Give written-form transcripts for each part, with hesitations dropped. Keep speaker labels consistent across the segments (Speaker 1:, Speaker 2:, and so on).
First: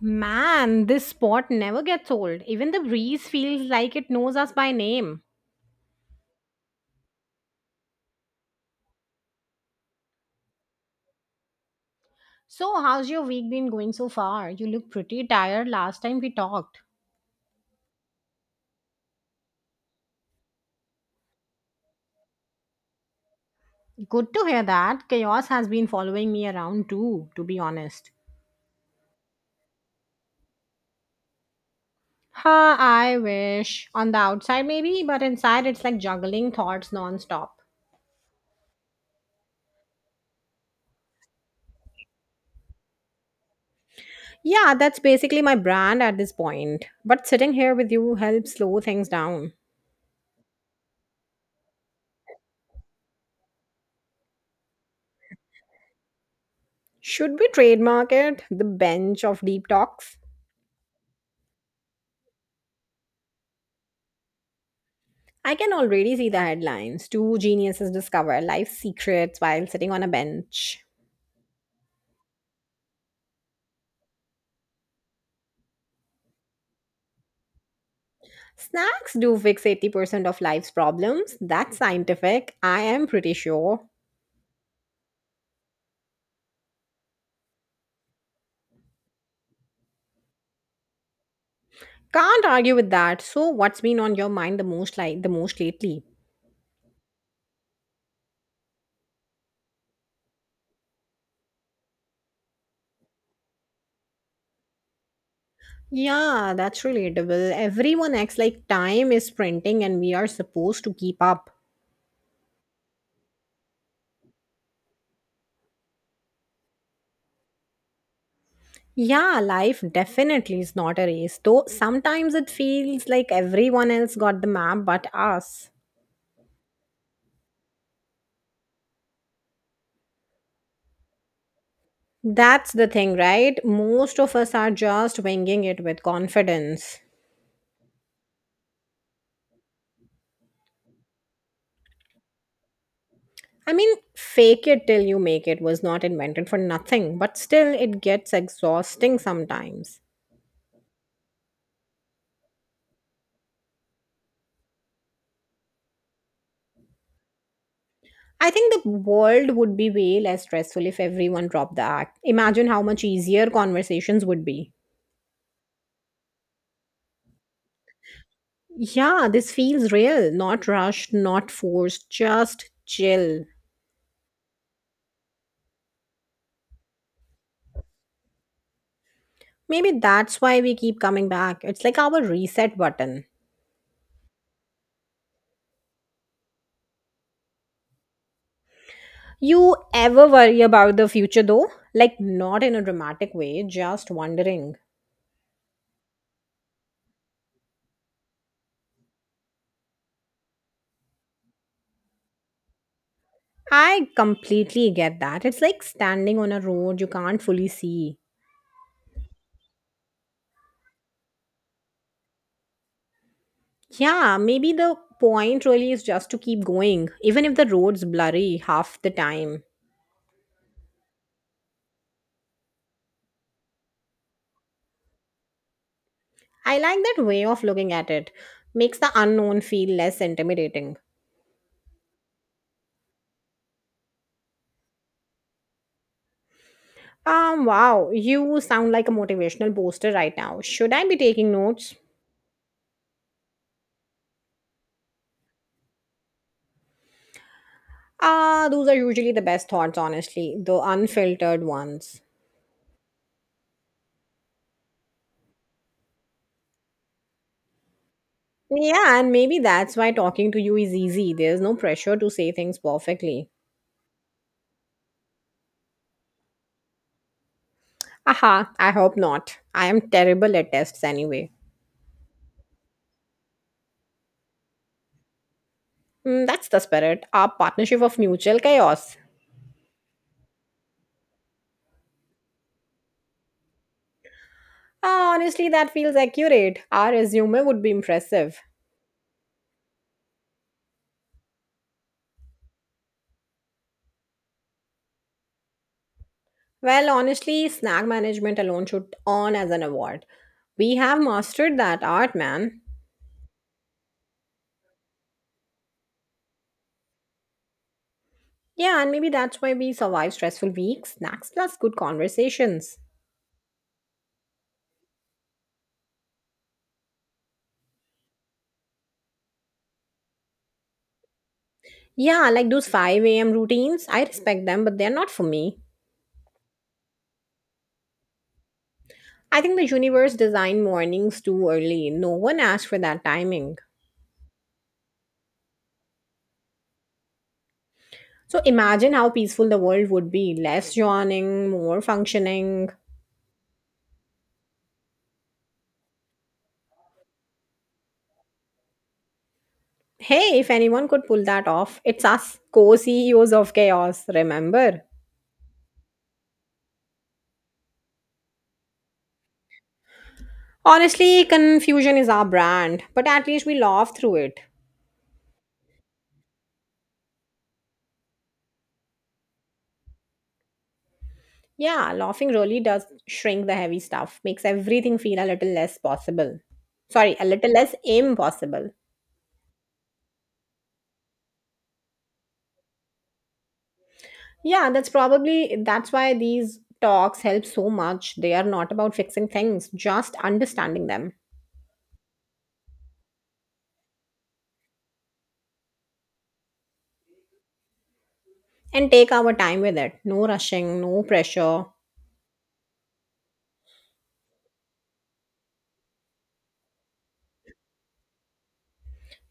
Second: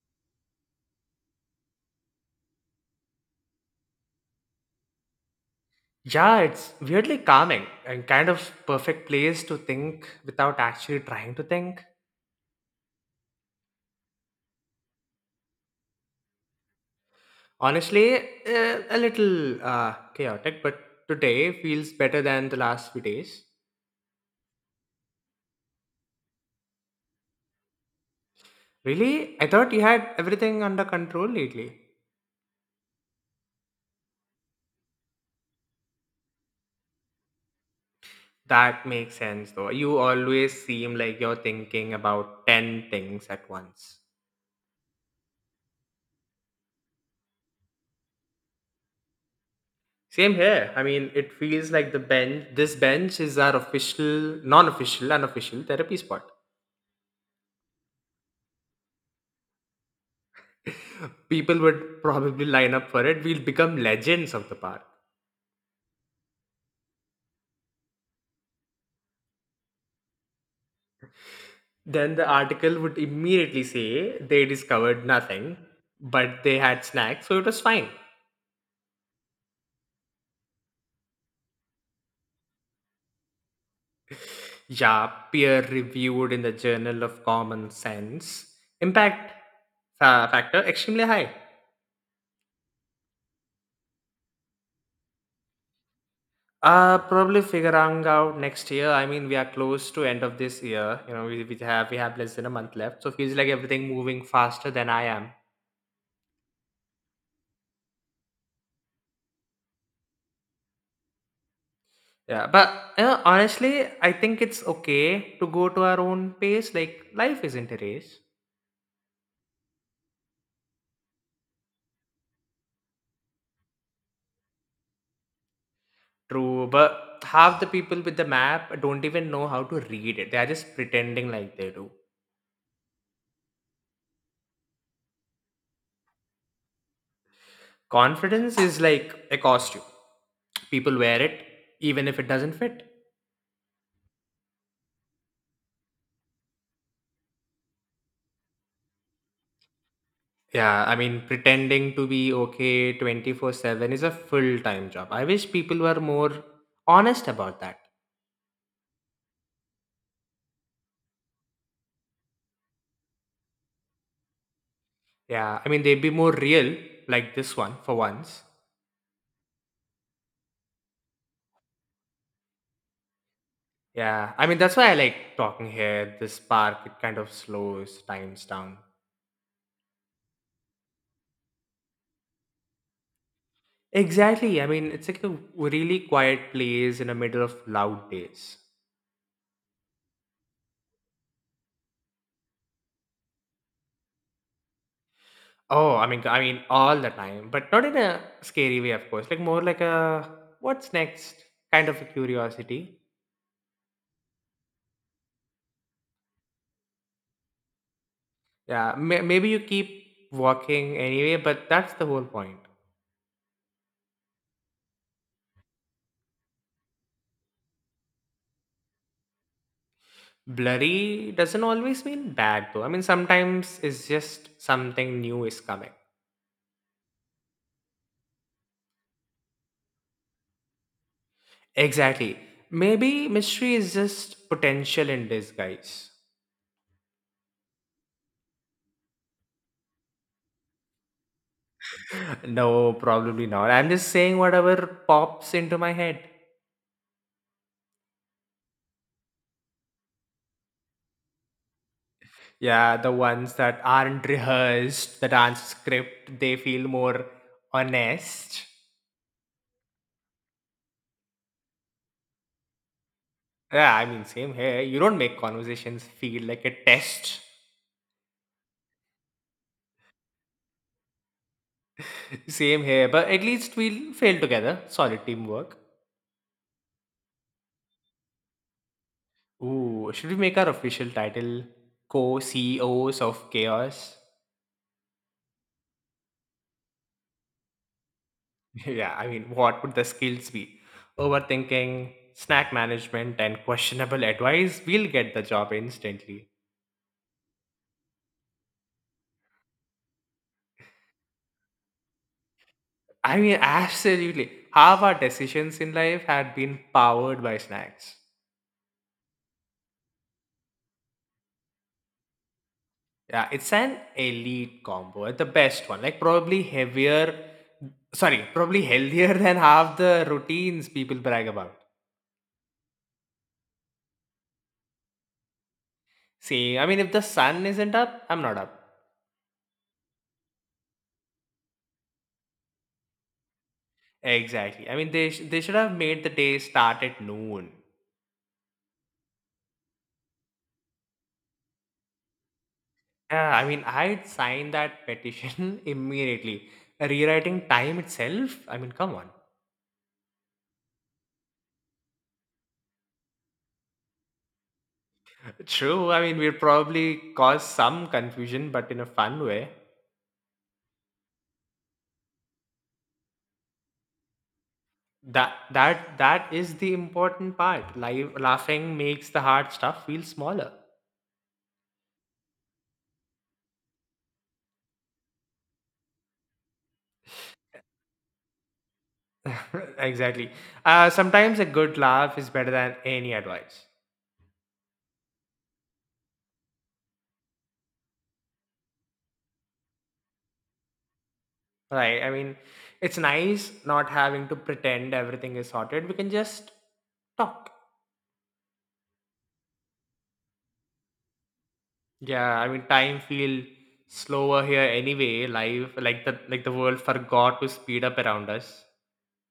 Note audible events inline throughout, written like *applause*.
Speaker 1: Man, this spot never gets old. Even the breeze feels like it knows us by name.
Speaker 2: Yeah, it's weirdly calming and kind of perfect place to think without actually trying to think.
Speaker 1: So, how's your week been going so far? You look pretty tired last time we talked.
Speaker 2: Honestly, a little chaotic, but today feels better than the last few days.
Speaker 1: Good to hear that. Chaos has been following me around too, to be honest.
Speaker 2: Really? I thought you had everything under control lately.
Speaker 1: Ha, I wish. On the outside, maybe, but inside, it's like juggling thoughts nonstop.
Speaker 2: That makes sense though. You always seem like you're thinking about 10 things at once.
Speaker 1: Yeah, that's basically my brand at this point. But sitting here with you helps slow things down.
Speaker 2: Same here. I mean, it feels like the bench this bench is our official, non-official, unofficial therapy spot.
Speaker 1: Should we trademark it? The bench of deep talks?
Speaker 2: People would probably line up for it. We'll become legends of the park.
Speaker 1: I can already see the headlines. Two geniuses discover life's secrets while sitting on a bench.
Speaker 2: Then the article would immediately say they discovered nothing, but they had snacks, so it was fine.
Speaker 1: Snacks do fix 80% of life's problems. That's scientific. I am pretty sure.
Speaker 2: Yeah, peer reviewed in the Journal of Common Sense. Impact factor extremely high.
Speaker 1: Can't argue with that. So what's been on your mind the most lately?
Speaker 2: Probably figuring out next year. I mean, we are close to end of this year. We have less than a month left, so feels like everything moving faster than I am.
Speaker 1: Yeah, that's relatable. Everyone acts like time is sprinting and we are supposed to keep up.
Speaker 2: Yeah, but honestly, I think it's okay to go to our own pace. Like life isn't a race.
Speaker 1: Yeah, life definitely is not a race, though sometimes it feels like everyone else got the map but us.
Speaker 2: True, but half the people with the map don't even know how to read it. They are just pretending like they do.
Speaker 1: That's the thing, right? Most of us are just winging it with confidence.
Speaker 2: Confidence is like a costume. People wear it even if it doesn't fit.
Speaker 1: I mean, fake it till you make it was not invented for nothing, but still, it gets exhausting sometimes.
Speaker 2: Yeah, I mean, pretending to be okay 24/7 is a full time job. I wish people were more honest about that.
Speaker 1: I think the world would be way less stressful if everyone dropped the act. Imagine how much easier conversations would be.
Speaker 2: Yeah, I mean, they'd be more real, like this one, for once.
Speaker 1: Yeah, this feels real, not rushed, not forced, just chill.
Speaker 2: Yeah, I mean that's why I like talking here. This park it kind of slows times down.
Speaker 1: Maybe that's why we keep coming back. It's like our reset button.
Speaker 2: Exactly. I mean it's like a really quiet place in the middle of loud days.
Speaker 1: You ever worry about the future though? Like, not in a dramatic way, just wondering.
Speaker 2: Oh, I mean all the time, but not in a scary way, of course. Like more like a what's next kind of a curiosity.
Speaker 1: I completely get that. It's like standing on a road you can't fully see.
Speaker 2: Yeah, maybe you keep walking anyway, but that's the whole point.
Speaker 1: Yeah, maybe the point really is just to keep going, even if the road's blurry half the time.
Speaker 2: Blurry doesn't always mean bad though. I mean sometimes it's just something new is coming.
Speaker 1: I like that way of looking at it. Makes the unknown feel less intimidating.
Speaker 2: Exactly. Maybe mystery is just potential in disguise.
Speaker 1: Wow, you sound like a motivational poster right now. Should I be taking notes?
Speaker 2: *laughs* No, probably not. I'm just saying whatever pops into my head.
Speaker 1: Ah, those are usually the best thoughts, honestly, the unfiltered ones.
Speaker 2: Yeah, the ones that aren't rehearsed, that aren't script, they feel more honest.
Speaker 1: Yeah, and maybe that's why talking to you is easy. There's no pressure to say things perfectly.
Speaker 2: Yeah, I mean, same here. You don't make conversations feel like a test.
Speaker 1: Aha, I hope not. I am terrible at tests anyway.
Speaker 2: *laughs* Same here, but at least we'll fail together. Solid teamwork.
Speaker 1: Mm, that's the spirit, our partnership of mutual chaos.
Speaker 2: Ooh, should we make our official title co CEOs of Chaos?
Speaker 1: Ah, honestly, that feels accurate. Our resume would be impressive.
Speaker 2: *laughs* Yeah, I mean, what would the skills be? Overthinking, snack management, and questionable advice, we'll get the job instantly.
Speaker 1: Well, honestly, snack management alone should earn as an award. We have mastered that art, man.
Speaker 2: I mean, absolutely. Half our decisions in life had been powered by snacks.
Speaker 1: Yeah, and maybe that's why we survive stressful weeks. Snacks plus good conversations.
Speaker 2: Yeah, it's an elite combo, the best one. Like, probably heavier, sorry, probably healthier *laughs* than half the routines people brag about.
Speaker 1: Yeah, like those 5 a.m. routines, I respect them, but they're not for me.
Speaker 2: See, I mean, if the sun isn't up, I'm not up.
Speaker 1: I think the universe designed mornings too early. No one asked for that timing.
Speaker 2: Exactly. I mean, they should have made the day start at noon.
Speaker 1: So imagine how peaceful the world would be less yawning, more functioning.
Speaker 2: Yeah, I mean, I'd sign that petition *laughs* immediately. Rewriting time itself? I mean, come on.
Speaker 1: Hey, if anyone could pull that off, it's us, co CEOs of chaos, remember?
Speaker 2: True. I mean, we'll probably cause some confusion, but in a fun way.
Speaker 1: Honestly, confusion is our brand, but at least we laugh through it.
Speaker 2: That is the important part. Live laughing makes the hard stuff feel smaller.
Speaker 1: Yeah, laughing really does shrink the heavy stuff, makes everything feel a little less possible. Sorry, a little less impossible.
Speaker 2: *laughs* Exactly. Sometimes a good laugh is better than any advice.
Speaker 1: Yeah, that's probably that's why these talks help so much. They are not about fixing things, just understanding them
Speaker 2: Right. I mean, it's nice not having to pretend everything is sorted. We can just talk.
Speaker 1: and take our time with it. No rushing, no pressure.
Speaker 2: Yeah, I mean time feel slower here anyway. Life like the world forgot to speed up around us.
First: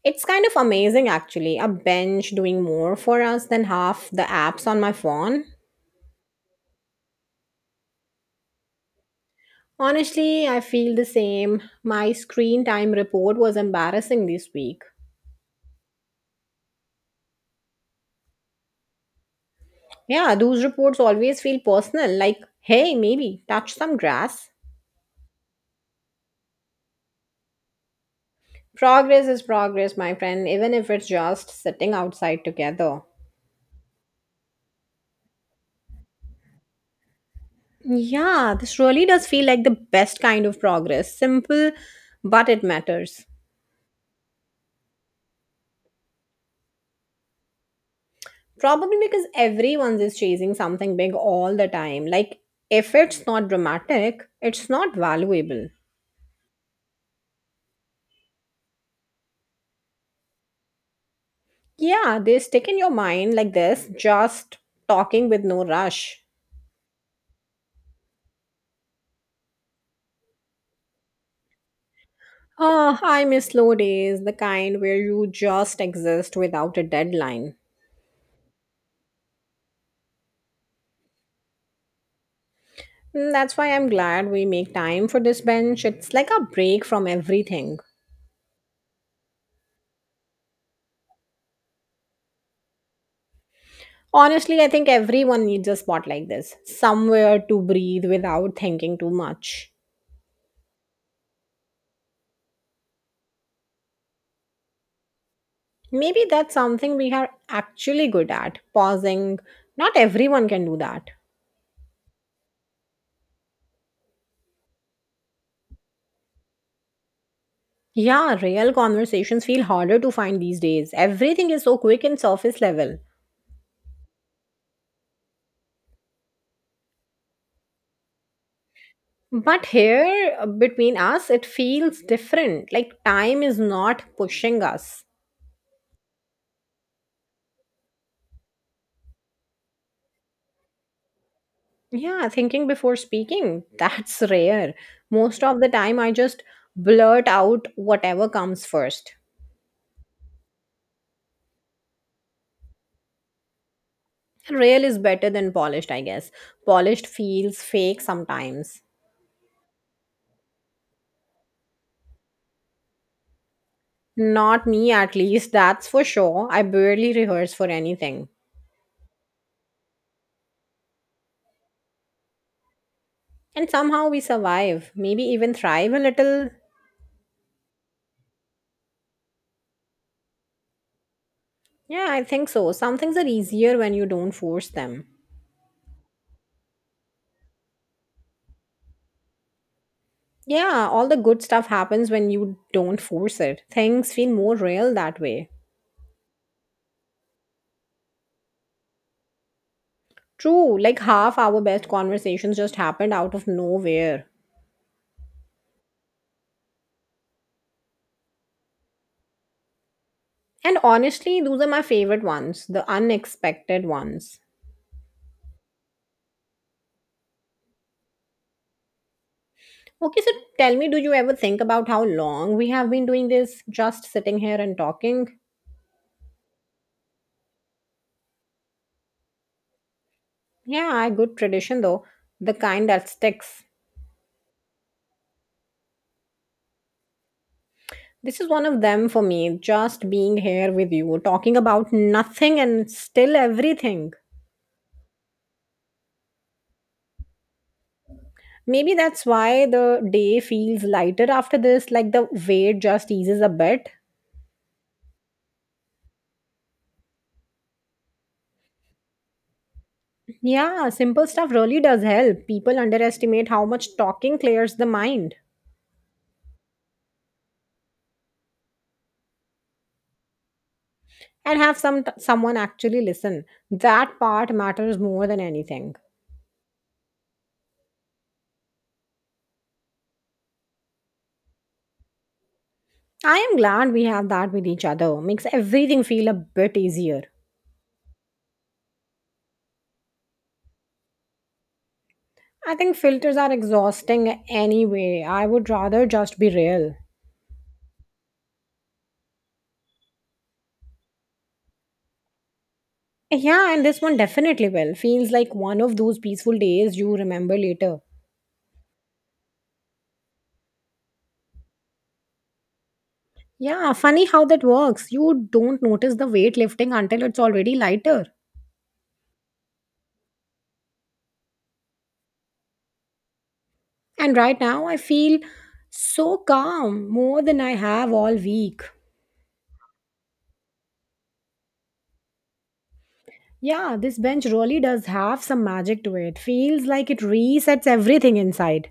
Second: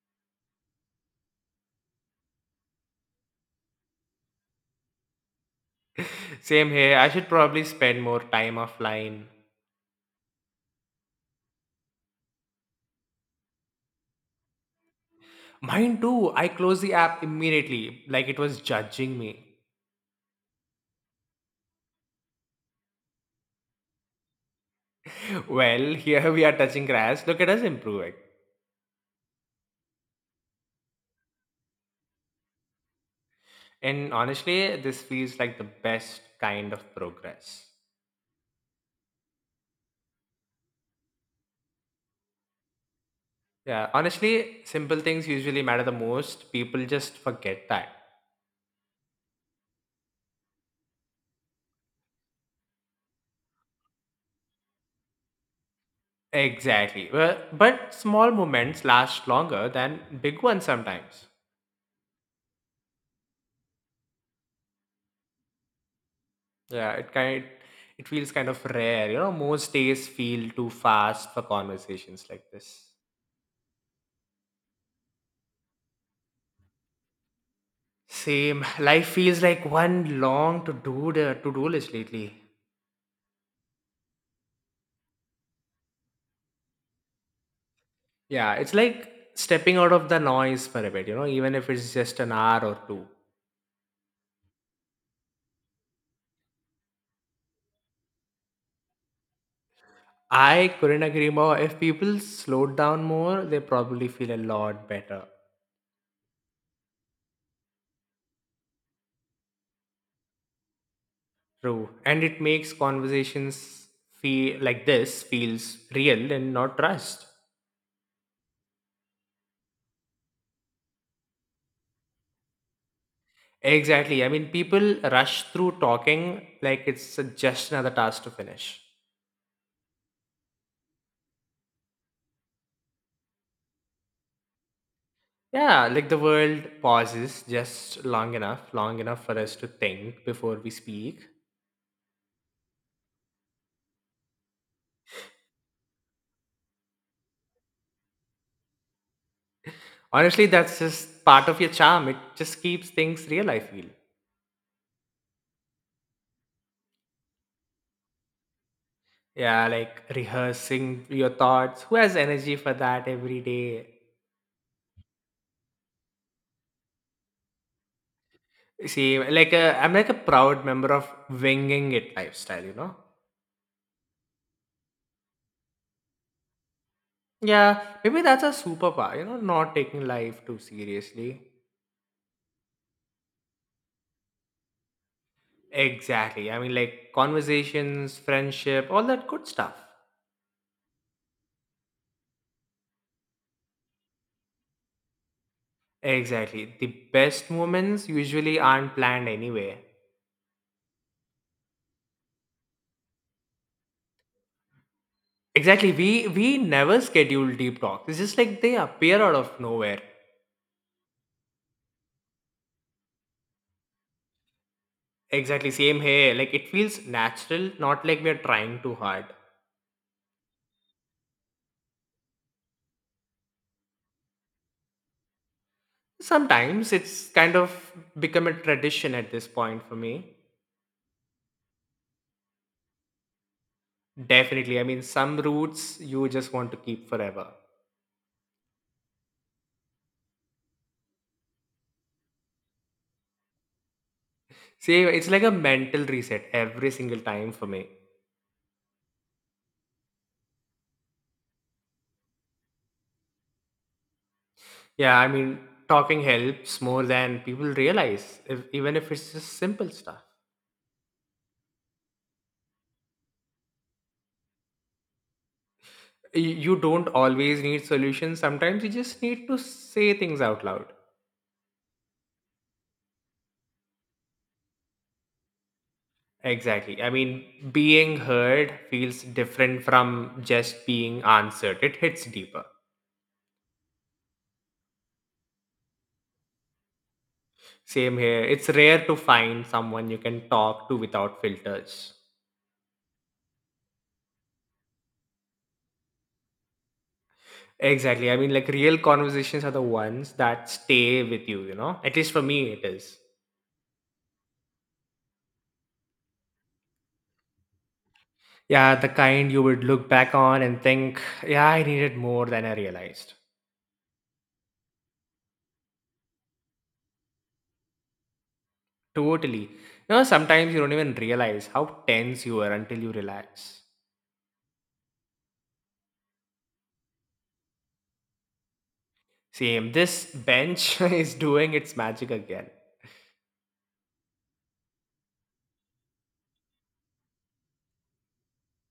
Speaker 1: It's kind of amazing actually. A bench doing more for us than half the apps on my phone.
Speaker 2: *laughs* Same here. I should probably spend more time offline.
Speaker 1: Honestly, I feel the same. My screen time report was embarrassing this week.
Speaker 2: Mine too. I closed the app immediately, like it was judging me.
Speaker 1: Yeah, those reports always feel personal, like, hey, maybe touch some grass.
Speaker 2: *laughs* Well, here we are touching grass. Look at us improving.
Speaker 1: Progress is progress, my friend, even if it's just sitting outside together.
Speaker 2: And honestly, this feels like the best kind of progress.
Speaker 1: Yeah, this really does feel like the best kind of progress. Simple, but it matters.
Speaker 2: Yeah, honestly, simple things usually matter the most. People just forget that.
Speaker 1: Probably because everyone's is chasing something big all the time. Like, if it's not dramatic, it's not valuable.
Speaker 2: Exactly. Well, but small moments last longer than big ones sometimes.
Speaker 1: Yeah, they stick in your mind like this, just talking with no rush.
Speaker 2: Yeah, it feels kind of rare. You know, most days feel too fast for conversations like this.
Speaker 1: Oh, I miss slow days, the kind where you just exist without a deadline.
Speaker 2: Same. *laughs* Life feels like one long to do list lately.
Speaker 1: Mm, that's why I'm glad we make time for this bench. It's like a break from everything.
Speaker 2: Yeah, it's like stepping out of the noise for a bit, you know, even if it's just an hour or two.
Speaker 1: Honestly, I think everyone needs a spot like this, somewhere to breathe without thinking too much.
Speaker 2: I couldn't agree more. If people slowed down more, they probably feel a lot better.
Speaker 1: Maybe that's something we are actually good at, pausing. Not everyone can do that.
Speaker 2: True. And it makes conversations feel like this feels real and not rushed.
Speaker 1: Yeah, real conversations feel harder to find these days. Everything is so quick and surface level.
Speaker 2: Exactly. I mean, people rush through talking like it's just another task to finish.
Speaker 1: But here, between us, it feels different. Like time is not pushing us.
Speaker 2: Yeah, like the world pauses just long enough for us to think before we speak.
Speaker 1: Yeah, thinking before speaking, *laughs* that's rare. Most of the time, I just blurt out whatever comes first.
Speaker 2: Honestly, that's just part of your charm. It just keeps things real, I feel.
Speaker 1: Real is better than polished, I guess. Polished feels fake sometimes.
Speaker 2: Yeah, like rehearsing your thoughts. Who has energy for that every day?
Speaker 1: Not me, at least, that's for sure. I barely rehearse for anything.
Speaker 2: See, I'm like a proud member of winging it lifestyle, you know?
Speaker 1: And somehow we survive, maybe even thrive a little.
Speaker 2: Yeah, maybe that's a superpower, you know, not taking life too seriously.
Speaker 1: Yeah, I think so. Some things are easier when you don't force them.
Speaker 2: Exactly. I mean, like conversations, friendship, all that good stuff.
Speaker 1: Yeah, all the good stuff happens when you don't force it. Things feel more real that way.
Speaker 2: Exactly. The best moments usually aren't planned anyway.
Speaker 1: True, like half our best conversations just happened out of nowhere.
Speaker 2: Exactly. We never schedule deep talks. It's just like they appear out of nowhere.
Speaker 1: And honestly, those are my favorite ones, the unexpected ones.
Speaker 2: Exactly. Same here. Like it feels natural, not like we're trying too hard.
Speaker 1: Okay, so tell me, do you ever think about how long we have been doing this, just sitting here and talking?
Speaker 2: Sometimes it's kind of become a tradition at this point for me.
Speaker 1: Yeah, a good tradition though, the kind that sticks.
Speaker 2: Definitely. I mean, some roots you just want to keep forever.
Speaker 1: This is one of them for me, just being here with you, talking about nothing and still everything.
Speaker 2: See, it's like a mental reset every single time for me.
Speaker 1: Maybe that's why the day feels lighter after this, like the weight just eases a bit.
Speaker 2: Yeah, I mean, talking helps more than people realize, if, even if it's just simple stuff.
Speaker 1: Yeah, simple stuff really does help. People underestimate how much talking clears the mind
Speaker 2: You don't always need solutions. Sometimes you just need to say things out loud.
Speaker 1: and have someone actually listen. That part matters more than anything.
Speaker 2: Exactly. I mean, being heard feels different from just being answered, it hits deeper.
Speaker 1: I am glad we have that with each other. Makes everything feel a bit easier.
Speaker 2: Same here. It's rare to find someone you can talk to without filters.
Speaker 1: I think filters are exhausting anyway. I would rather just be real.
Speaker 2: Exactly. I mean, like real conversations are the ones that stay with you, you know? At least for me, it is.
Speaker 1: Yeah, and this one definitely will. Feels like one of those peaceful days you remember later.
Speaker 2: Yeah, the kind you would look back on and think, yeah, I needed more than I realized.
Speaker 1: Yeah, funny how that works. You don't notice the weight lifting until it's already lighter.
Speaker 2: Totally. You know, sometimes you don't even realize how tense you were until you relax.
Speaker 1: And right now, I feel so calm, more than I have all week.
Speaker 2: Same. This bench *laughs* is doing its magic again.
Speaker 1: Yeah, this bench really does have some magic to it. Feels like it resets everything inside.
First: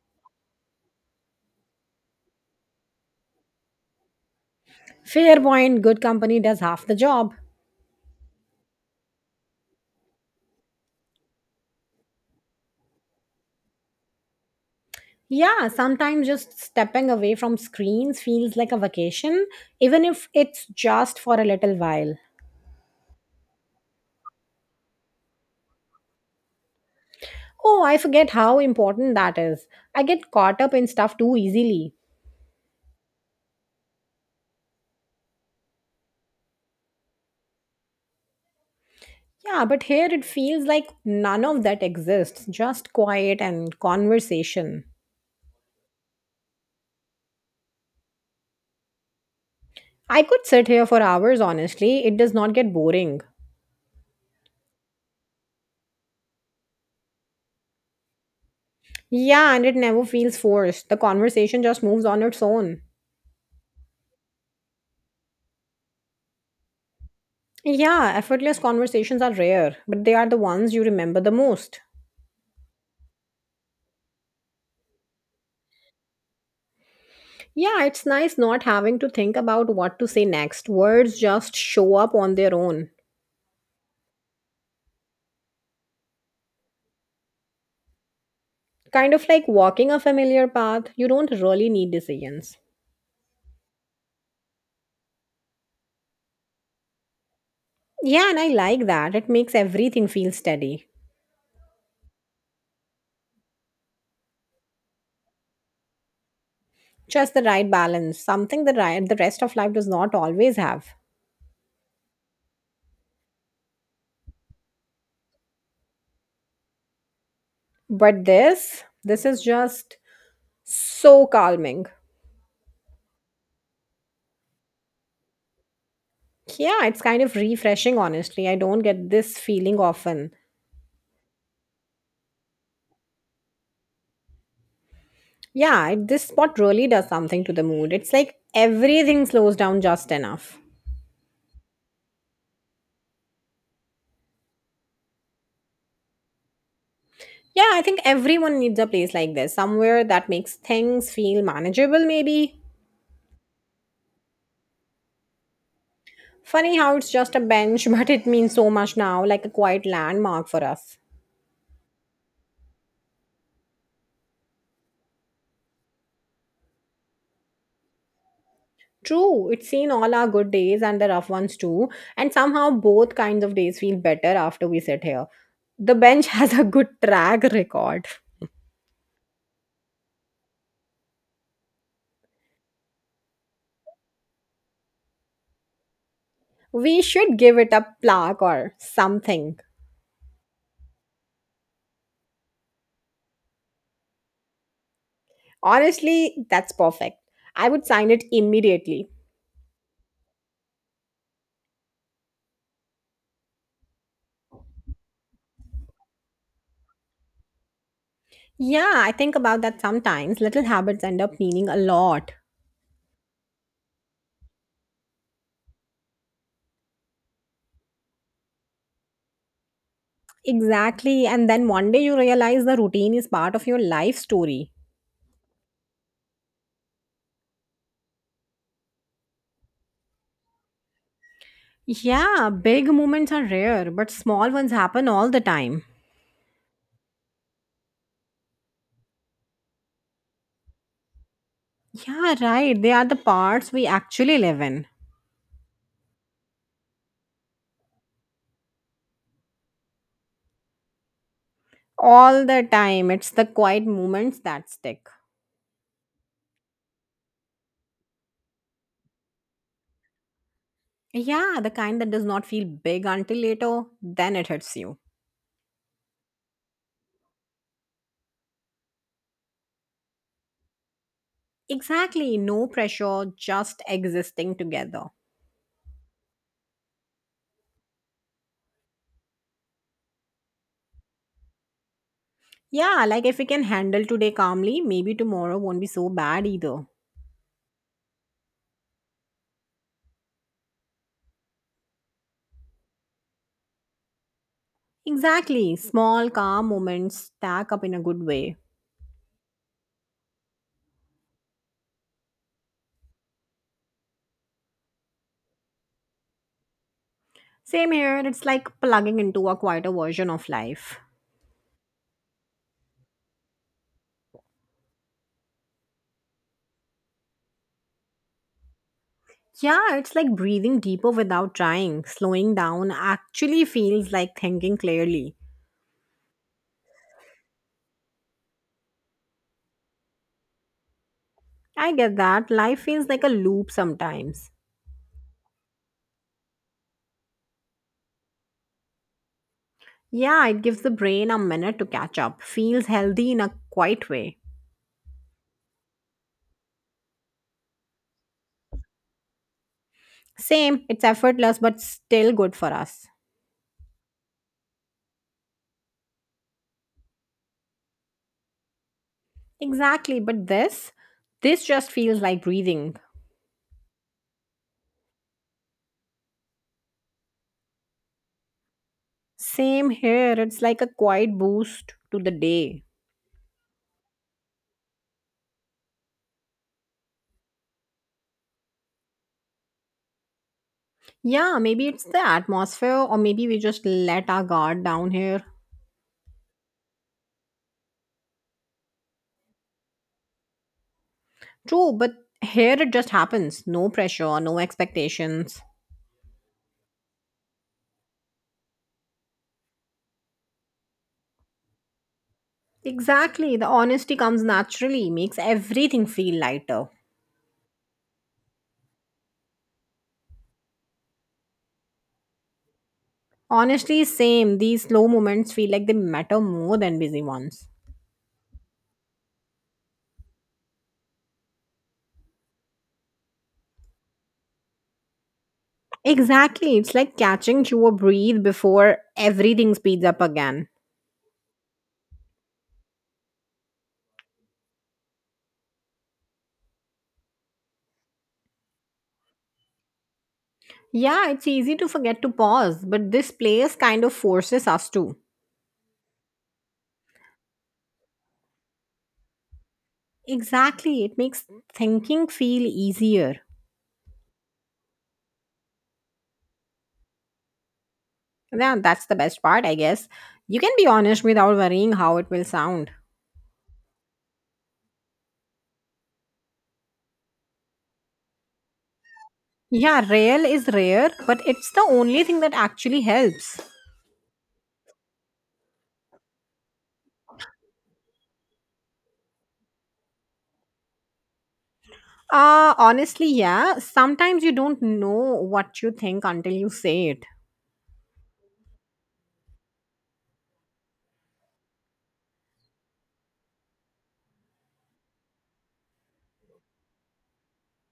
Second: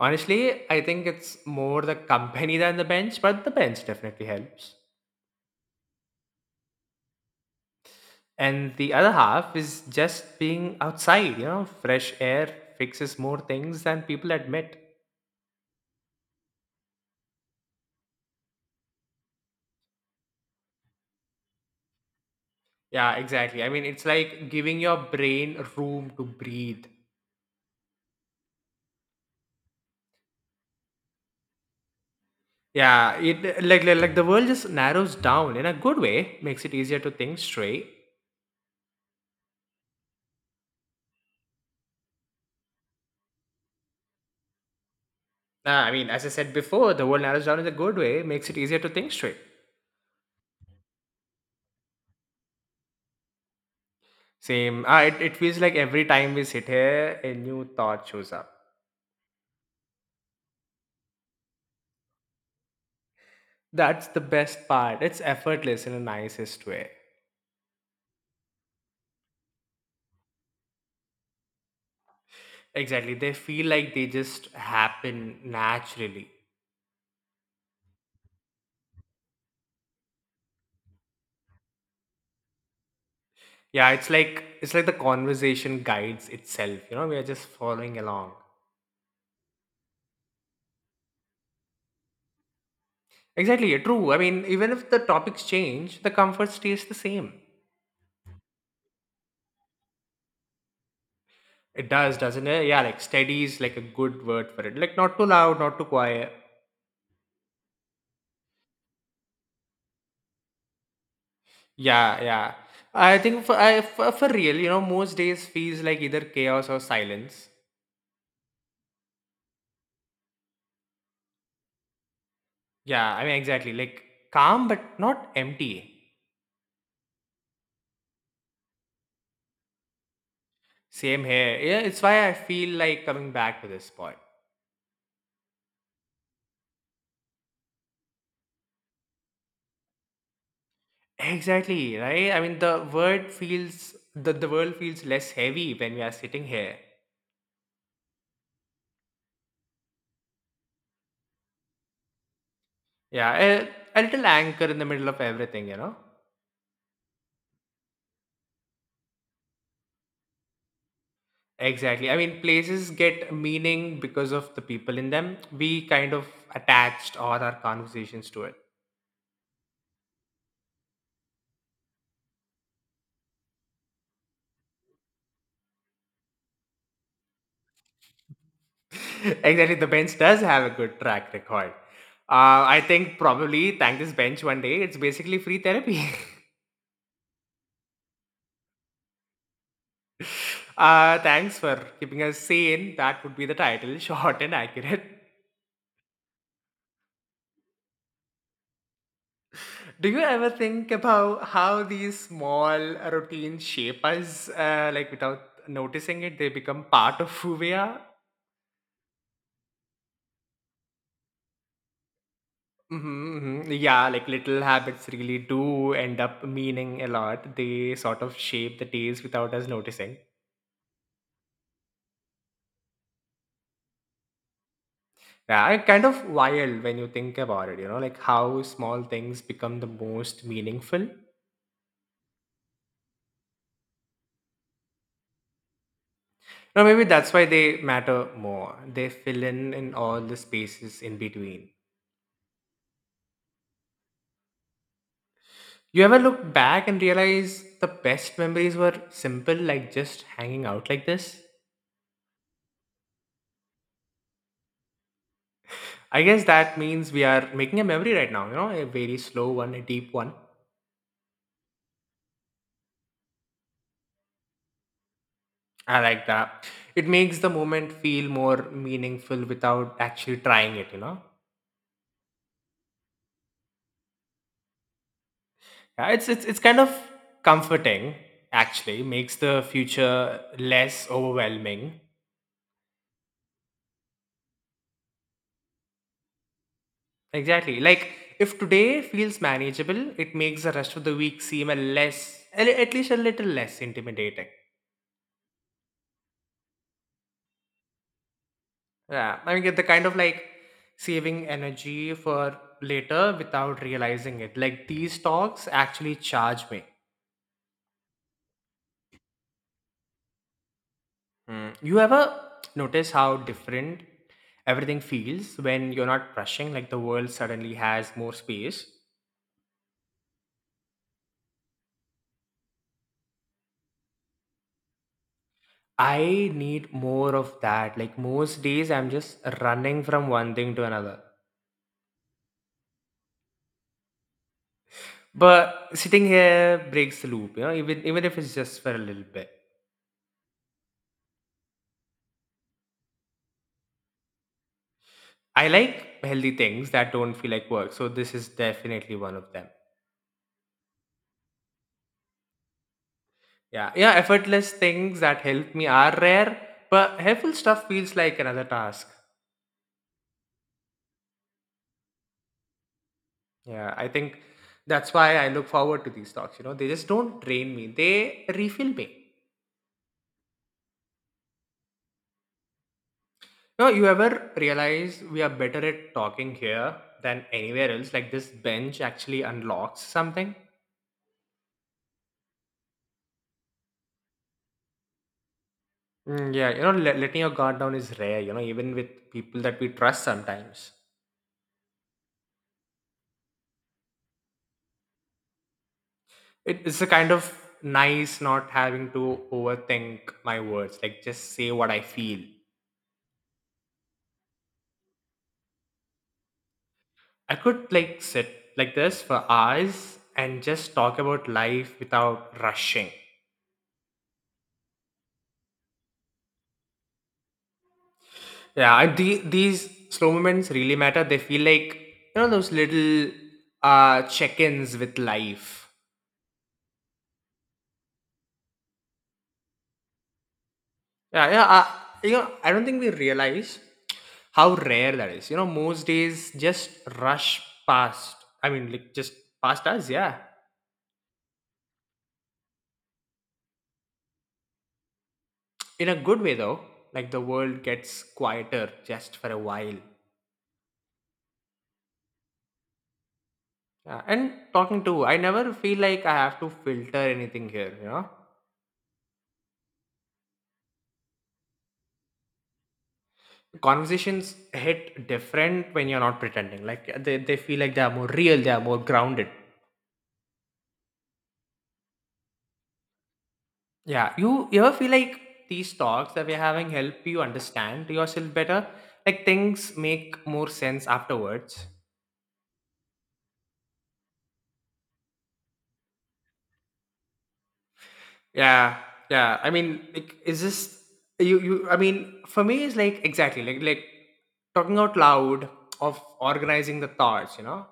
Speaker 2: Honestly, I think it's more the company than the bench, but the bench definitely helps.
Speaker 1: Fair point, good company does half the job.
Speaker 2: And the other half is just being outside, you know, fresh air fixes more things than people admit.
Speaker 1: Yeah, sometimes just stepping away from screens feels like a vacation, even if it's just for a little while.
Speaker 2: Yeah, exactly, I mean, it's like giving your brain room to breathe.
Speaker 1: Oh, I forget how important that is. I get caught up in stuff too easily.
Speaker 2: Yeah, like the world just narrows down in a good way, makes it easier to think straight.
Speaker 1: Yeah, but here it feels like none of that exists, just quiet and conversation.
Speaker 2: Ah, I mean, as I said before, the world narrows down in a good way, makes it easier to think straight.
Speaker 1: I could sit here for hours, honestly. It does not get boring.
Speaker 2: Same. Ah, it feels like every time we sit here a new thought shows up.
Speaker 1: Yeah, and it never feels forced. The conversation just moves on its own.
Speaker 2: That's the best part, it's effortless in the nicest way.
Speaker 1: Yeah, effortless conversations are rare, but they are the ones you remember the most.
Speaker 2: Exactly. They feel like they just happen naturally.
Speaker 1: Yeah, it's nice not having to think about what to say next. Words just show up on their own.
Speaker 2: Yeah, it's like the conversation guides itself, you know, we are just following along.
Speaker 1: Kind of like walking a familiar path, you don't really need decisions.
Speaker 2: Exactly, yeah, true. I mean, even if the topics change, the comfort stays the same.
Speaker 1: Yeah, and I like that. It makes everything feel steady.
Speaker 2: It does, doesn't it? Yeah, like steady is like a good word for it. Like not too loud, not too quiet.
Speaker 1: Just the right balance, something the rest of life does not always have.
Speaker 2: Yeah, yeah. I think for real, you know, most days feels like either chaos or silence.
Speaker 1: But this is just so calming.
Speaker 2: Yeah, I mean exactly. Like calm but not empty.
Speaker 1: Yeah, it's kind of refreshing, honestly. I don't get this feeling often.
Speaker 2: Same here. Yeah, it's why I feel like coming back to this spot.
Speaker 1: Yeah, this spot really does something to the mood. It's like everything slows down just enough.
Speaker 2: Exactly, right? I mean, the world feels less heavy when we are sitting here.
Speaker 1: Yeah, I think everyone needs a place like this, somewhere that makes things feel manageable, maybe.
Speaker 2: Yeah, a little anchor in the middle of everything, you know?
Speaker 1: Funny how it's just a bench, *laughs* but it means so much now, like a quiet landmark for us.
Speaker 2: Exactly. I mean, places get meaning because of the people in them. We kind of attached all our conversations to it.
Speaker 1: True, it's seen all our good days and the rough ones too, and somehow both kinds of days feel better after we sit here. The bench *laughs* has a good track record.
Speaker 2: *laughs* Exactly, the bench does have a good track record. I think probably thank this bench one day. It's basically free therapy. *laughs*
Speaker 1: We should give it a plaque or something.
Speaker 2: Thanks for keeping us sane. That would be the title, *laughs* short and accurate.
Speaker 1: Honestly, that's perfect. I would sign it immediately.
Speaker 2: Do you ever think about how these small routines shape us? Like without noticing it, they become part of who we are.
Speaker 1: Yeah, I think about that sometimes. Little habits end up meaning a lot.
Speaker 2: Mm-hmm. Hmm. Yeah, like little habits really do end up meaning a lot. They sort of shape the days without us noticing.
Speaker 1: Exactly, and then one day you realize the routine is part of your life story.
Speaker 2: Yeah, it's kind of wild when you think about it, you know, like how small things become the most meaningful.
Speaker 1: Yeah, big moments are rare, but small ones happen all the time.
Speaker 2: No, maybe that's why they matter more. They fill in all the spaces in between.
Speaker 1: Yeah, right. They are the parts we actually live in.
Speaker 2: You ever look back and realize the best memories were simple, like just hanging out like this?
Speaker 1: All the time. It's the quiet moments that stick.
Speaker 2: I guess that means we are making a memory right now, you know, a very slow one, a deep one.
Speaker 1: Yeah, the kind that does not feel big until later, then it hits you.
Speaker 2: I like that. It makes the moment feel more meaningful without actually trying it, you know?
Speaker 1: Exactly. No pressure, just existing together.
Speaker 2: Yeah, it's kind of comforting, actually, makes the future less overwhelming.
Speaker 1: Yeah, like if we can handle today calmly, maybe tomorrow won't be so bad either.
Speaker 2: Exactly. Like if today feels manageable, it makes the rest of the week seem a less, a li- at least a little less intimidating.
Speaker 1: Exactly. Small, calm moments stack up in a good way.
Speaker 2: Yeah, I mean, get the kind of like saving energy for later without realizing it. Like these talks actually charge me.
Speaker 1: Same here, it's like plugging into a quieter version of life.
Speaker 2: Mm. You ever notice how different everything feels when you're not rushing? Like the world suddenly has more space.
Speaker 1: Yeah, it's like breathing deeper without trying. Slowing down actually feels like thinking clearly.
Speaker 2: I need more of that. Like most days, I'm just running from one thing to another.
Speaker 1: I get that. Life feels like a loop sometimes.
Speaker 2: But sitting here breaks the loop, you know, even if it's just for a little bit.
Speaker 1: Yeah, it gives the brain a minute to catch up. Feels healthy in a quiet way.
Speaker 2: I like healthy things that don't feel like work, so this is definitely one of them.
Speaker 1: Same, it's effortless but still good for us.
Speaker 2: Yeah, yeah, effortless things that help me are rare, but helpful stuff feels like another task.
Speaker 1: Exactly, but this just feels like breathing.
Speaker 2: Yeah, I think that's why I look forward to these talks. You know, they just don't drain me; they refill me.
Speaker 1: Same here, it's like a quiet boost to the day.
Speaker 2: No, you ever realize we are better at talking here than anywhere else? Like this bench actually unlocks something.
Speaker 1: Yeah, maybe it's the atmosphere, or maybe we just let our guard down here.
Speaker 2: Mm, yeah, you know, letting your guard down is rare, you know, even with people that we trust sometimes.
Speaker 1: True, but here it just happens. No pressure, no expectations.
Speaker 2: It's a kind of nice not having to overthink my words, like just say what I feel.
Speaker 1: Exactly, the honesty comes naturally, makes everything feel lighter.
Speaker 2: I could like sit like this for hours and just talk about life without rushing.
Speaker 1: Honestly, same. These slow moments feel like they matter more than busy ones.
Speaker 2: Yeah, these slow moments really matter. They feel like, you know, those little check ins with life.
Speaker 1: Exactly, it's like catching your breathe before everything speeds up again.
Speaker 2: Yeah, yeah. You know, I don't think we realize how rare that is. You know, most days just rush past. I mean, like just past us. Yeah,
Speaker 1: Yeah, it's easy to forget to pause, but this place kind of forces us to.
Speaker 2: in a good way though. Like the world gets quieter just for a while.
Speaker 1: Exactly. It makes thinking feel easier.
Speaker 2: Yeah. And talking to, I never feel like I have to filter anything here. You know,
Speaker 1: Yeah, that's the best part, I guess. You can be honest without worrying how it will sound.
Speaker 2: conversations hit different when you're not pretending. Like they feel like they are more real. They are more grounded.
Speaker 1: Yeah, real is rare, but it's the only thing that actually helps.
Speaker 2: Yeah, you ever feel like these talks that we're having help you understand yourself better? Like things make more sense afterwards.
Speaker 1: Honestly, yeah. Sometimes you don't know what you think until you say it.
Speaker 2: Yeah, yeah. I mean, like, is this you? You. I mean, for me, it's like exactly like talking out loud of organizing the thoughts. You know.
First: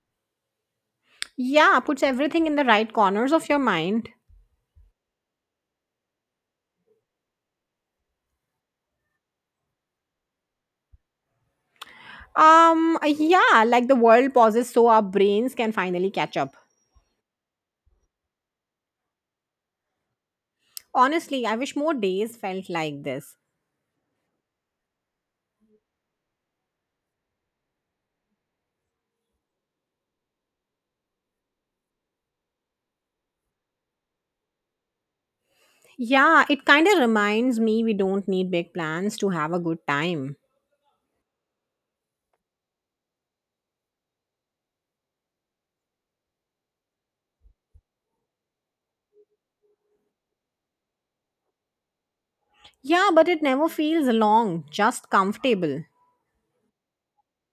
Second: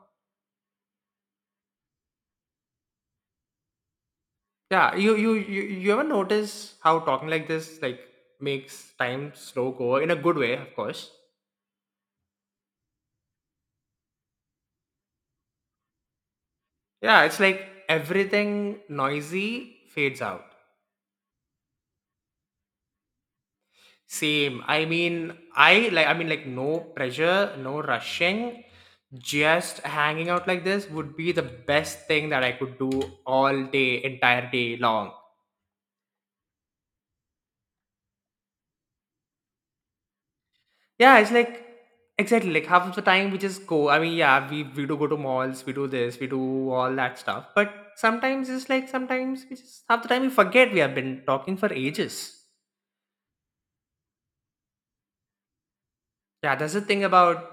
Speaker 1: Yeah, puts everything in the right corners of your mind.
Speaker 2: Yeah. You ever notice how talking like this like makes time slow go in a good way? Of course.
Speaker 1: Yeah, like the world pauses so our brains can finally catch up.
Speaker 2: Yeah. It's like everything noisy fades out.
Speaker 1: Honestly, I wish more days felt like this.
Speaker 2: Same. I mean, I mean like no pressure, no rushing. Just hanging out like this would be the best thing that I could do all day, entire day long.
Speaker 1: Yeah, it kind of reminds me we don't need big plans to have a good time.
Speaker 2: Yeah, it's like exactly like half of the time we just go. I mean, yeah, we do go to malls, we do this, we do all that stuff. But sometimes it's like sometimes we just half the time we forget we have been talking for ages.
Speaker 1: Yeah, but it never feels long, just comfortable.
Speaker 2: Yeah, that's the thing about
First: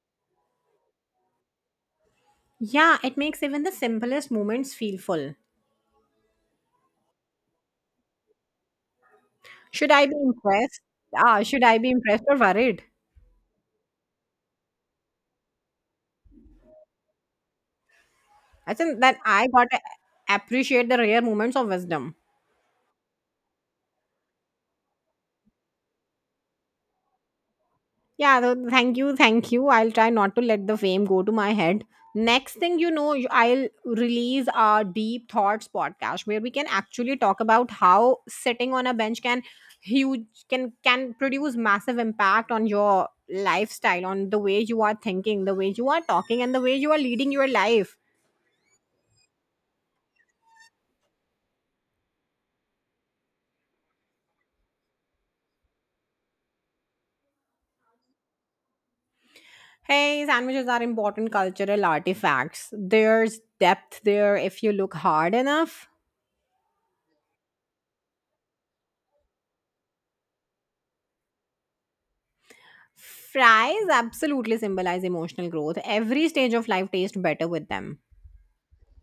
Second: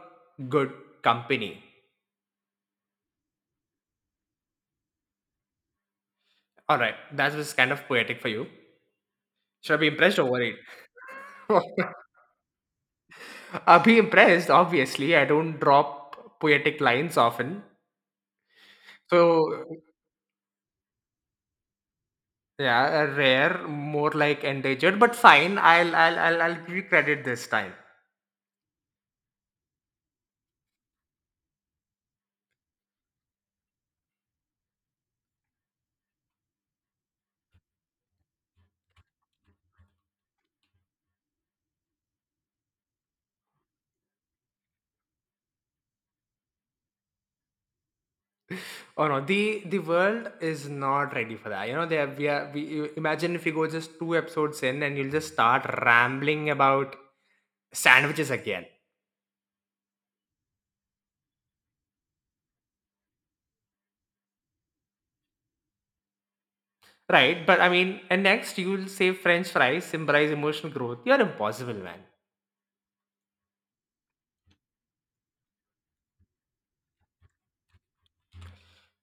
Speaker 2: good company.
Speaker 1: Yeah, it makes even the simplest moments feel full.
Speaker 2: All right, that was kind of poetic for you. Should I be
Speaker 1: Should I be
Speaker 2: impressed or worried?
Speaker 1: impressed? Ah, should I be
Speaker 2: *laughs*
Speaker 1: impressed or worried?
Speaker 2: I'll be impressed, obviously. I don't drop poetic lines often.
Speaker 1: I think that I
Speaker 2: So
Speaker 1: got to appreciate the rare moments of wisdom.
Speaker 2: yeah, rare, more like endangered, but fine. I'll give you credit this time.
Speaker 1: Yeah, thank you, thank you. I'll try not to let the fame go to my head. Next thing you know, I'll release our deep thoughts podcast where we can actually talk about how sitting on a bench can huge can produce massive impact on your lifestyle, on the way you are thinking, the way you are talking, and the way you are leading your life.
Speaker 2: Oh no, the world is not ready for that. You know, they have, we are imagine if you go just two episodes in and you'll just start rambling about sandwiches again.
Speaker 1: Hey, sandwiches are important cultural artifacts. There's depth there if you look hard enough.
Speaker 2: Right? But I mean, and next you'll say French fries symbolize emotional growth. You're impossible, man.
Speaker 1: Fries absolutely symbolize emotional growth. Every stage of life tastes better with them.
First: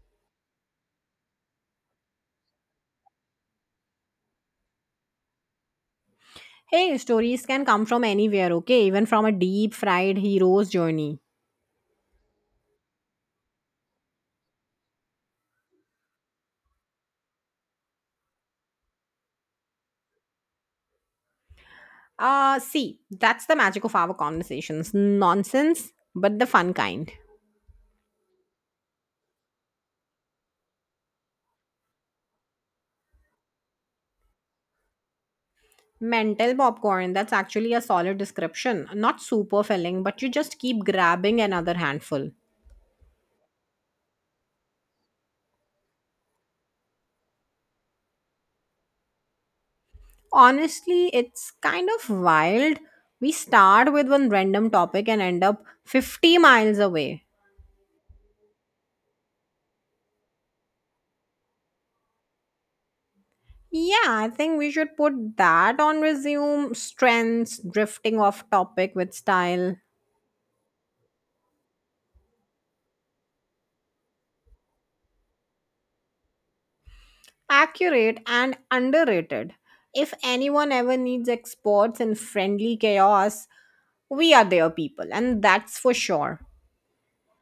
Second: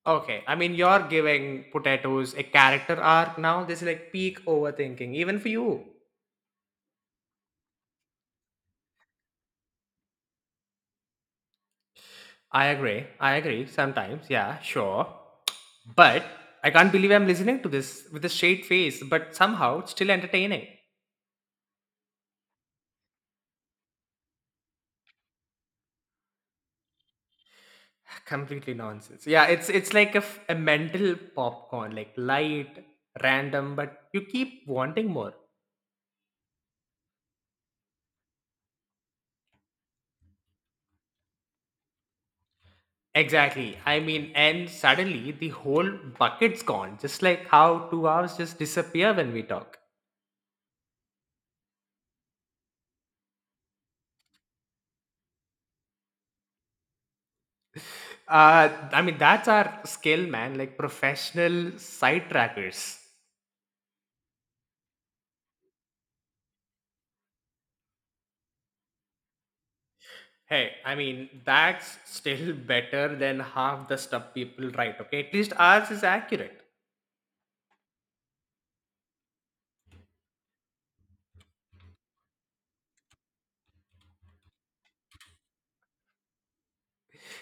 Speaker 2: Okay, I mean, you're giving potatoes a character arc now. This is like peak overthinking, even for you.
Speaker 1: Hey, stories can come from anywhere, okay? Even from a deep fried hero's journey.
Speaker 2: I agree. I agree. Sometimes, yeah, sure. But I can't believe I'm listening to this with a straight face. But somehow, it's still entertaining.
Speaker 1: See, that's the magic of our conversations. Nonsense, but the fun kind.
Speaker 2: *laughs* Completely nonsense. Yeah, it's like a mental popcorn, like light, random, but you keep wanting more.
Speaker 1: Mental popcorn, that's actually a solid description. Not super filling, but you just keep grabbing another handful.
Speaker 2: Exactly. I mean, and suddenly the whole bucket's gone. Just like how 2 hours just disappear when we talk.
Speaker 1: Honestly, it's kind of wild. We start with one random topic and end up 50 miles away.
Speaker 2: I mean, that's our skill, man. Like professional site trackers.
Speaker 1: Yeah, I think we should put that on resume strengths, drifting off topic with style,
Speaker 2: Hey, I mean, that's still *laughs* better than half the stuff people write, okay? At least ours is accurate.
Speaker 1: accurate and underrated. If anyone ever needs experts in friendly chaos, we are their people, and that's for sure.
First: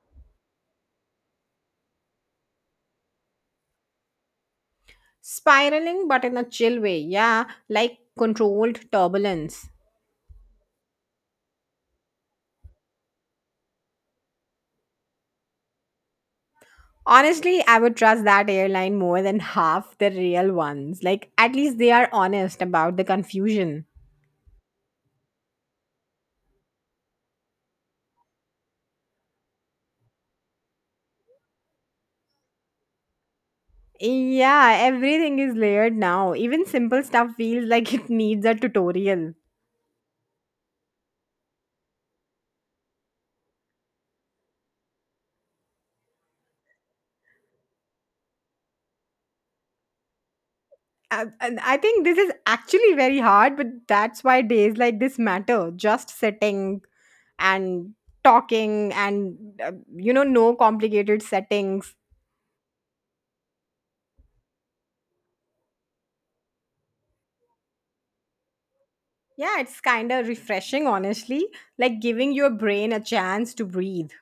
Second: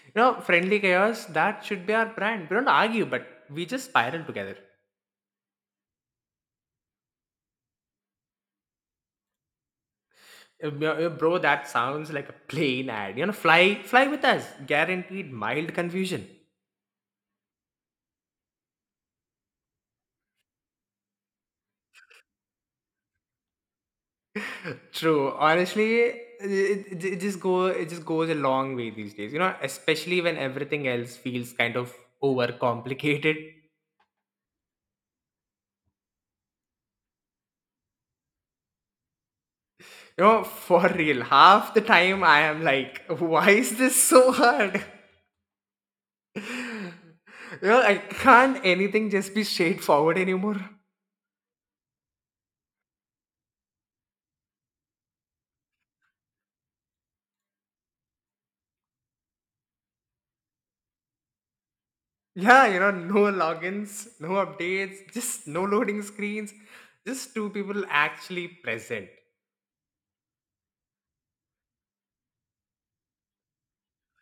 Speaker 2: You know, friendly chaos, that should be our brand. We don't argue, but we just spiral together.
Speaker 1: Spiraling, but in a chill way, yeah, like controlled turbulence.
Speaker 2: Bro, that sounds like a plane ad. You know, fly with us. Guaranteed mild confusion.
Speaker 1: Honestly, I would trust that airline more than half the real ones. Like, at least they are honest about the confusion.
Speaker 2: True. Honestly, it just goes a long way these days. You know, especially when everything else feels kind of overcomplicated.
Speaker 1: Yeah, everything is layered now. Even simple stuff feels like *laughs* it needs a tutorial.
Speaker 2: You know, for real, half the time I am like, why is this so hard? *laughs* You know, I can't anything just be straightforward anymore.
Speaker 1: And I think this is actually very hard, but that's why days like this matter. Just sitting and talking and, you know, no complicated settings.
Speaker 2: Yeah, you know, no logins, no updates, just no loading screens, just two people actually present.
Speaker 1: Yeah, it's kind of refreshing, honestly, like giving your brain a chance to breathe.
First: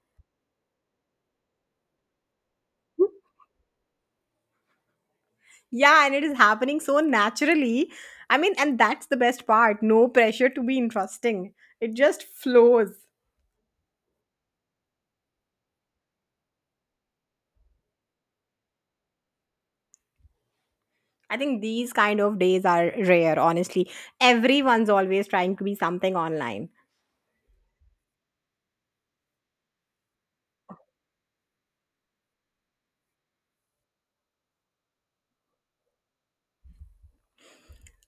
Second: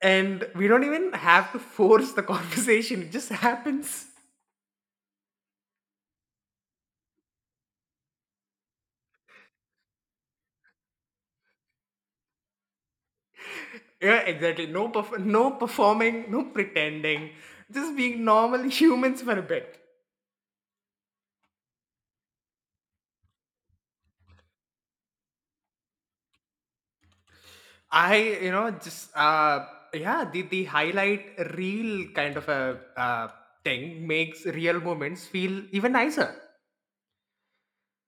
Speaker 2: And we don't even have to force the *laughs* conversation, it just happens.
Speaker 1: Yeah, and it is happening so naturally. I mean, and that's the best part no pressure to be interesting, it just flows.
Speaker 2: Yeah, exactly. No, no performing, no pretending. Just being normal *laughs* humans for a bit.
Speaker 1: I think these kind of days are rare, honestly. Everyone's always trying to be something online.
Speaker 2: I, you know, just yeah, the highlight real kind of a thing makes real moments feel even nicer.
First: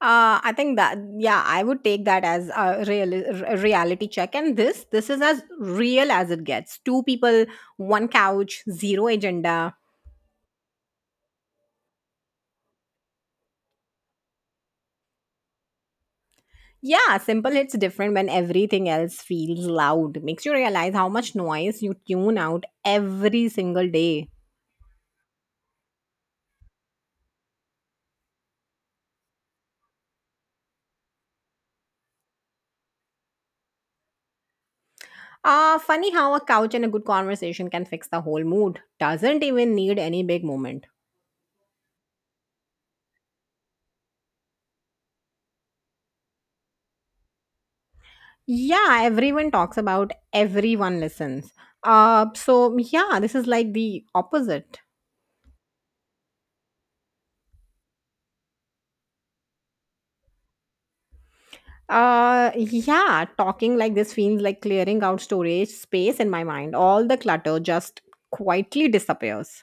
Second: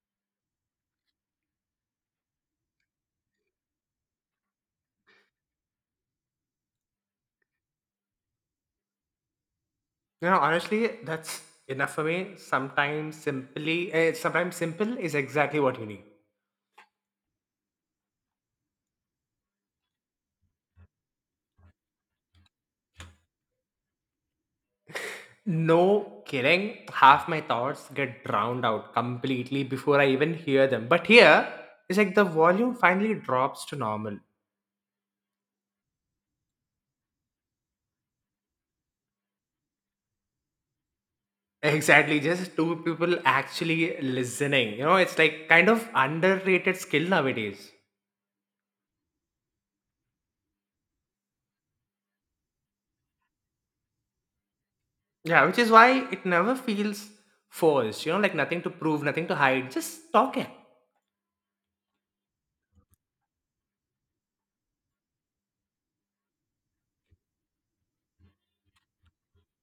Speaker 1: I think that yeah, I would take that as a reality check, and this is as real as it gets. Two people, one couch, zero agenda.
Speaker 2: You know, honestly, that's enough for me. Sometimes simple is exactly what you need.
Speaker 1: Yeah, simple hits different when everything else feels loud. Makes you realize how much noise you tune out every single day.
Speaker 2: No kidding. Half my thoughts get drowned out completely before I even hear them. But here, it's like the volume finally drops to normal. *laughs*
Speaker 1: Ah, funny how a couch and a good conversation can fix the whole mood. Doesn't even need any big moment.
Speaker 2: Exactly, just two people actually listening. You know, it's like kind of underrated skill nowadays.
Speaker 1: Yeah, everyone talks about everyone listens. So yeah, this is like the opposite.
Speaker 2: Yeah, which is why it never feels forced. You know, like nothing to prove, nothing to hide, just talking.
Speaker 1: Yeah, talking like this feels like clearing out storage space in my mind. All the clutter just quietly disappears.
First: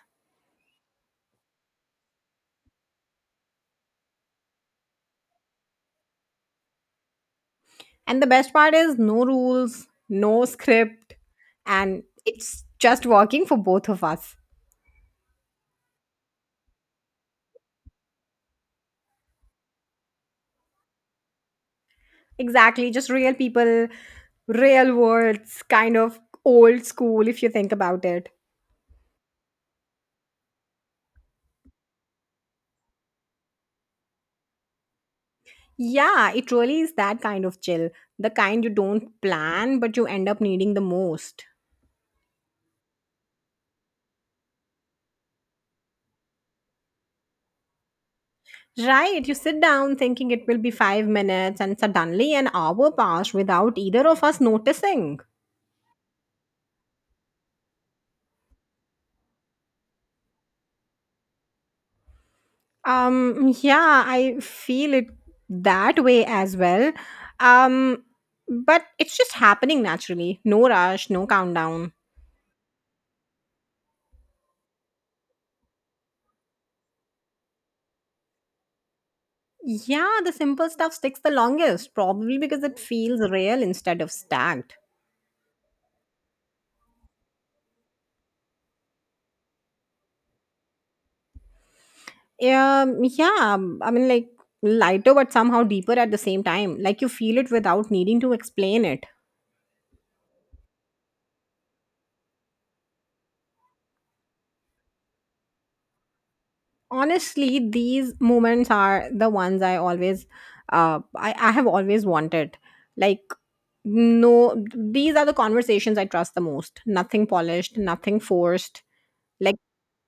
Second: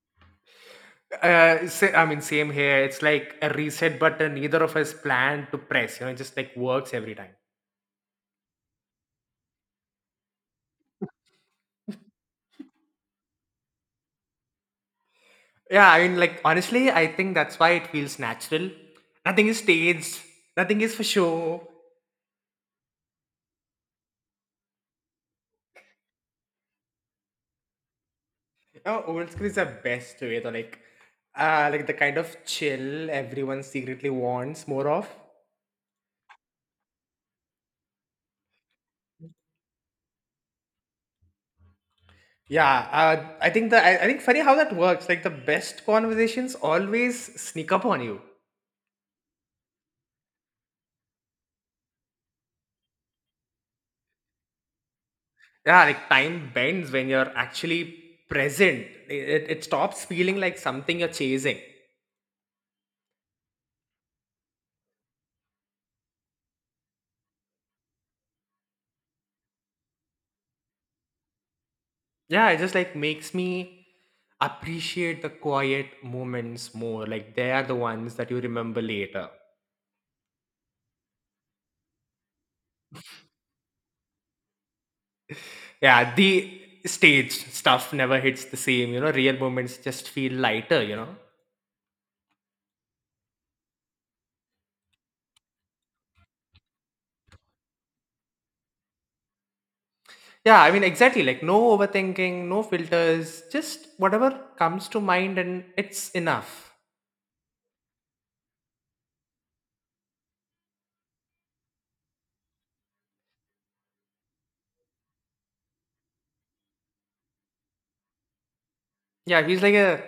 Speaker 2: I mean, same here. It's like a reset button. Neither of us planned to press. You know, it just like works every time.
Speaker 1: And the best part is no rules, no script, and it's just working for both of us.
Speaker 2: Yeah, I mean, like honestly, I think that's why it feels natural. Nothing is staged. Nothing is for show.
Speaker 1: Exactly, just real people, real words, kind of old school if you think about it.
Speaker 2: You know, old school is the best way to like the kind of chill everyone secretly wants more of.
Speaker 1: Yeah, it really is that kind of chill. The kind you don't plan, but you end up needing the most.
Speaker 2: Yeah, I think funny how that works. Like the best conversations always sneak up on you.
Speaker 1: Right, you sit down thinking it will be 5 minutes, and suddenly an hour passed without either of us noticing.
Speaker 2: Yeah, like time bends when you're actually present. It stops feeling like something you're chasing.
Speaker 1: Yeah, I feel it that way as well. Um, but it's just happening naturally. No rush, no countdown.
Speaker 2: Yeah, it just like makes me appreciate the quiet moments more. Like they are the ones that you remember later.
Speaker 1: Yeah, the simple stuff sticks the longest, probably because it feels real instead of stacked.
Speaker 2: Yeah, the stage stuff never hits the same. You know, real moments just feel lighter. You know.
Speaker 1: Yeah, I mean, like lighter but somehow deeper at the same time. Like you feel it without needing to explain it.
Speaker 2: Yeah, I mean exactly. Like no overthinking, no filters, just whatever comes to mind, and it's enough.
Speaker 1: Honestly, these moments are the ones I always I have always wanted like no, these are the conversations I trust the most, nothing polished, nothing forced
Speaker 2: Yeah,
Speaker 1: like.
Speaker 2: he's like a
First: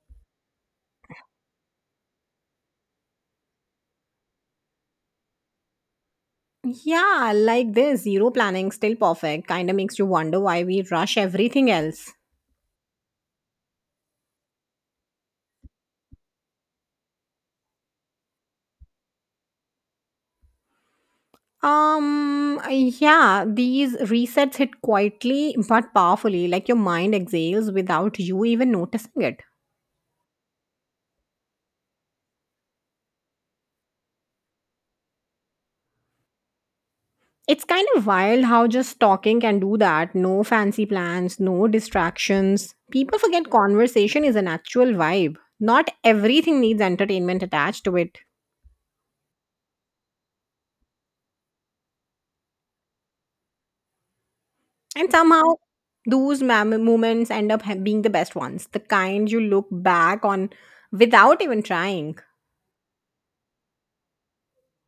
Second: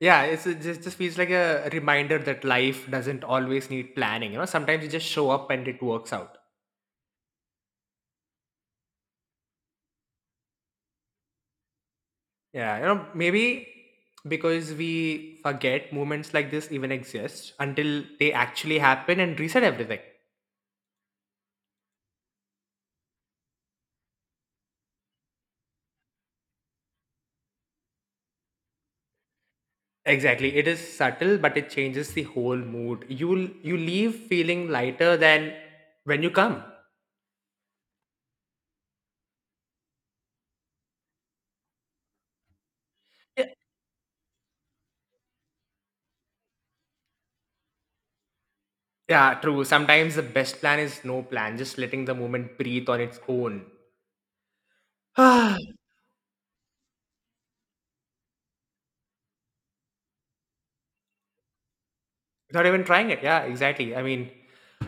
Speaker 2: yeah it's just feels like a reminder that life doesn't always need planning, you know, sometimes you just show up and it works out.
Speaker 1: Yeah, like this zero planning still perfect kind of makes you wonder why we rush everything else.
Speaker 2: Yeah, you know, maybe because we forget moments like this even exist until they actually happen and reset everything.
Speaker 1: Yeah, these resets hit quietly but powerfully, like your mind exhales without you even noticing it.
Speaker 2: Exactly. It is subtle, but it changes the whole mood. You leave feeling lighter than when you come.
Speaker 1: It's kind of wild how just talking can do that. No fancy plans, no distractions. People
Speaker 2: Yeah,
Speaker 1: forget conversation is an actual vibe. Not everything needs entertainment attached to it.
Speaker 2: yeah, true. Sometimes the best plan is no plan, just letting the moment breathe on its own.
Speaker 1: And
Speaker 2: *sighs*
Speaker 1: somehow,
Speaker 2: Without
Speaker 1: those moments end up being the best ones. The kind you look back on without even trying.
Speaker 2: even trying it. Yeah, exactly. I mean,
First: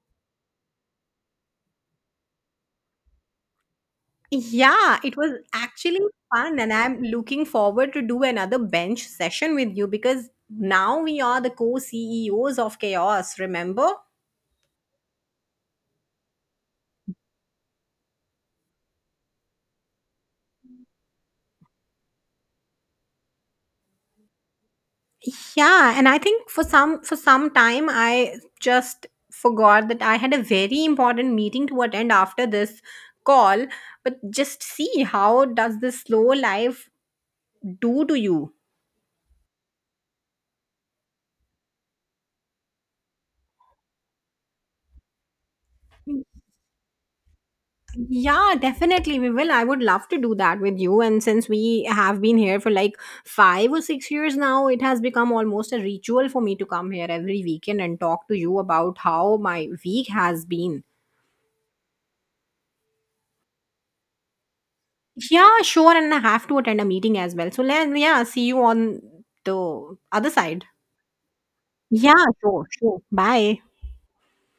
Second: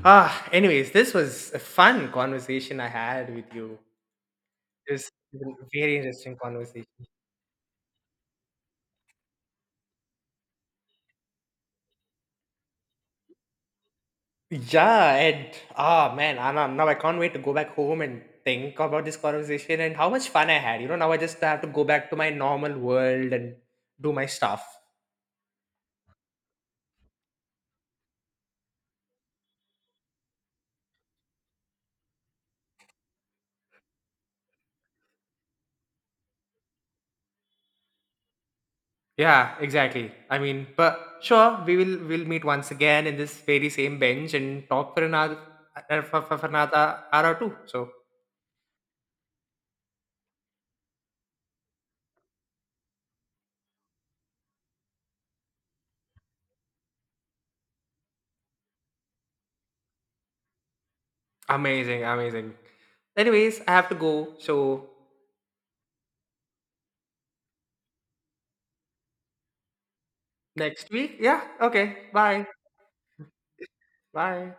Speaker 2: ah, anyways, this was a fun conversation I had with you. It
Speaker 1: Yeah,
Speaker 2: was
Speaker 1: it was
Speaker 2: it was a very
Speaker 1: actually
Speaker 2: interesting
Speaker 1: fun, and
Speaker 2: conversation.
Speaker 1: I'm looking forward to do another bench session with you because now we are the co CEOs of Chaos, remember?
Speaker 2: Yeah, and ah man, I, now now I can't wait to go back home and think about this conversation and how much fun I had. You know, now I just have to go back to my normal world and do my stuff.
Speaker 1: Yeah, and I think for some time I just forgot that I had a very important meeting to attend after this call, but just see how does this slow life do to you?
Speaker 2: Yeah, exactly. I mean, but sure, we'll meet once again in this very same bench and talk for another for another hour or two. So
Speaker 1: Yeah, definitely we will. I would love to do that with you, and since we have been here for like 5 or 6 years now, it has become almost a ritual for me to come here every weekend and talk to you about how my week has been.
Speaker 2: amazing, amazing. Anyways, I have to go. So
Speaker 1: Yeah, sure. And I have to attend a meeting as well. So, let, yeah, see you on the other side.
Speaker 2: next week, yeah, okay,
Speaker 1: Yeah,
Speaker 2: bye,
Speaker 1: sure, sure. Bye.
Speaker 2: bye.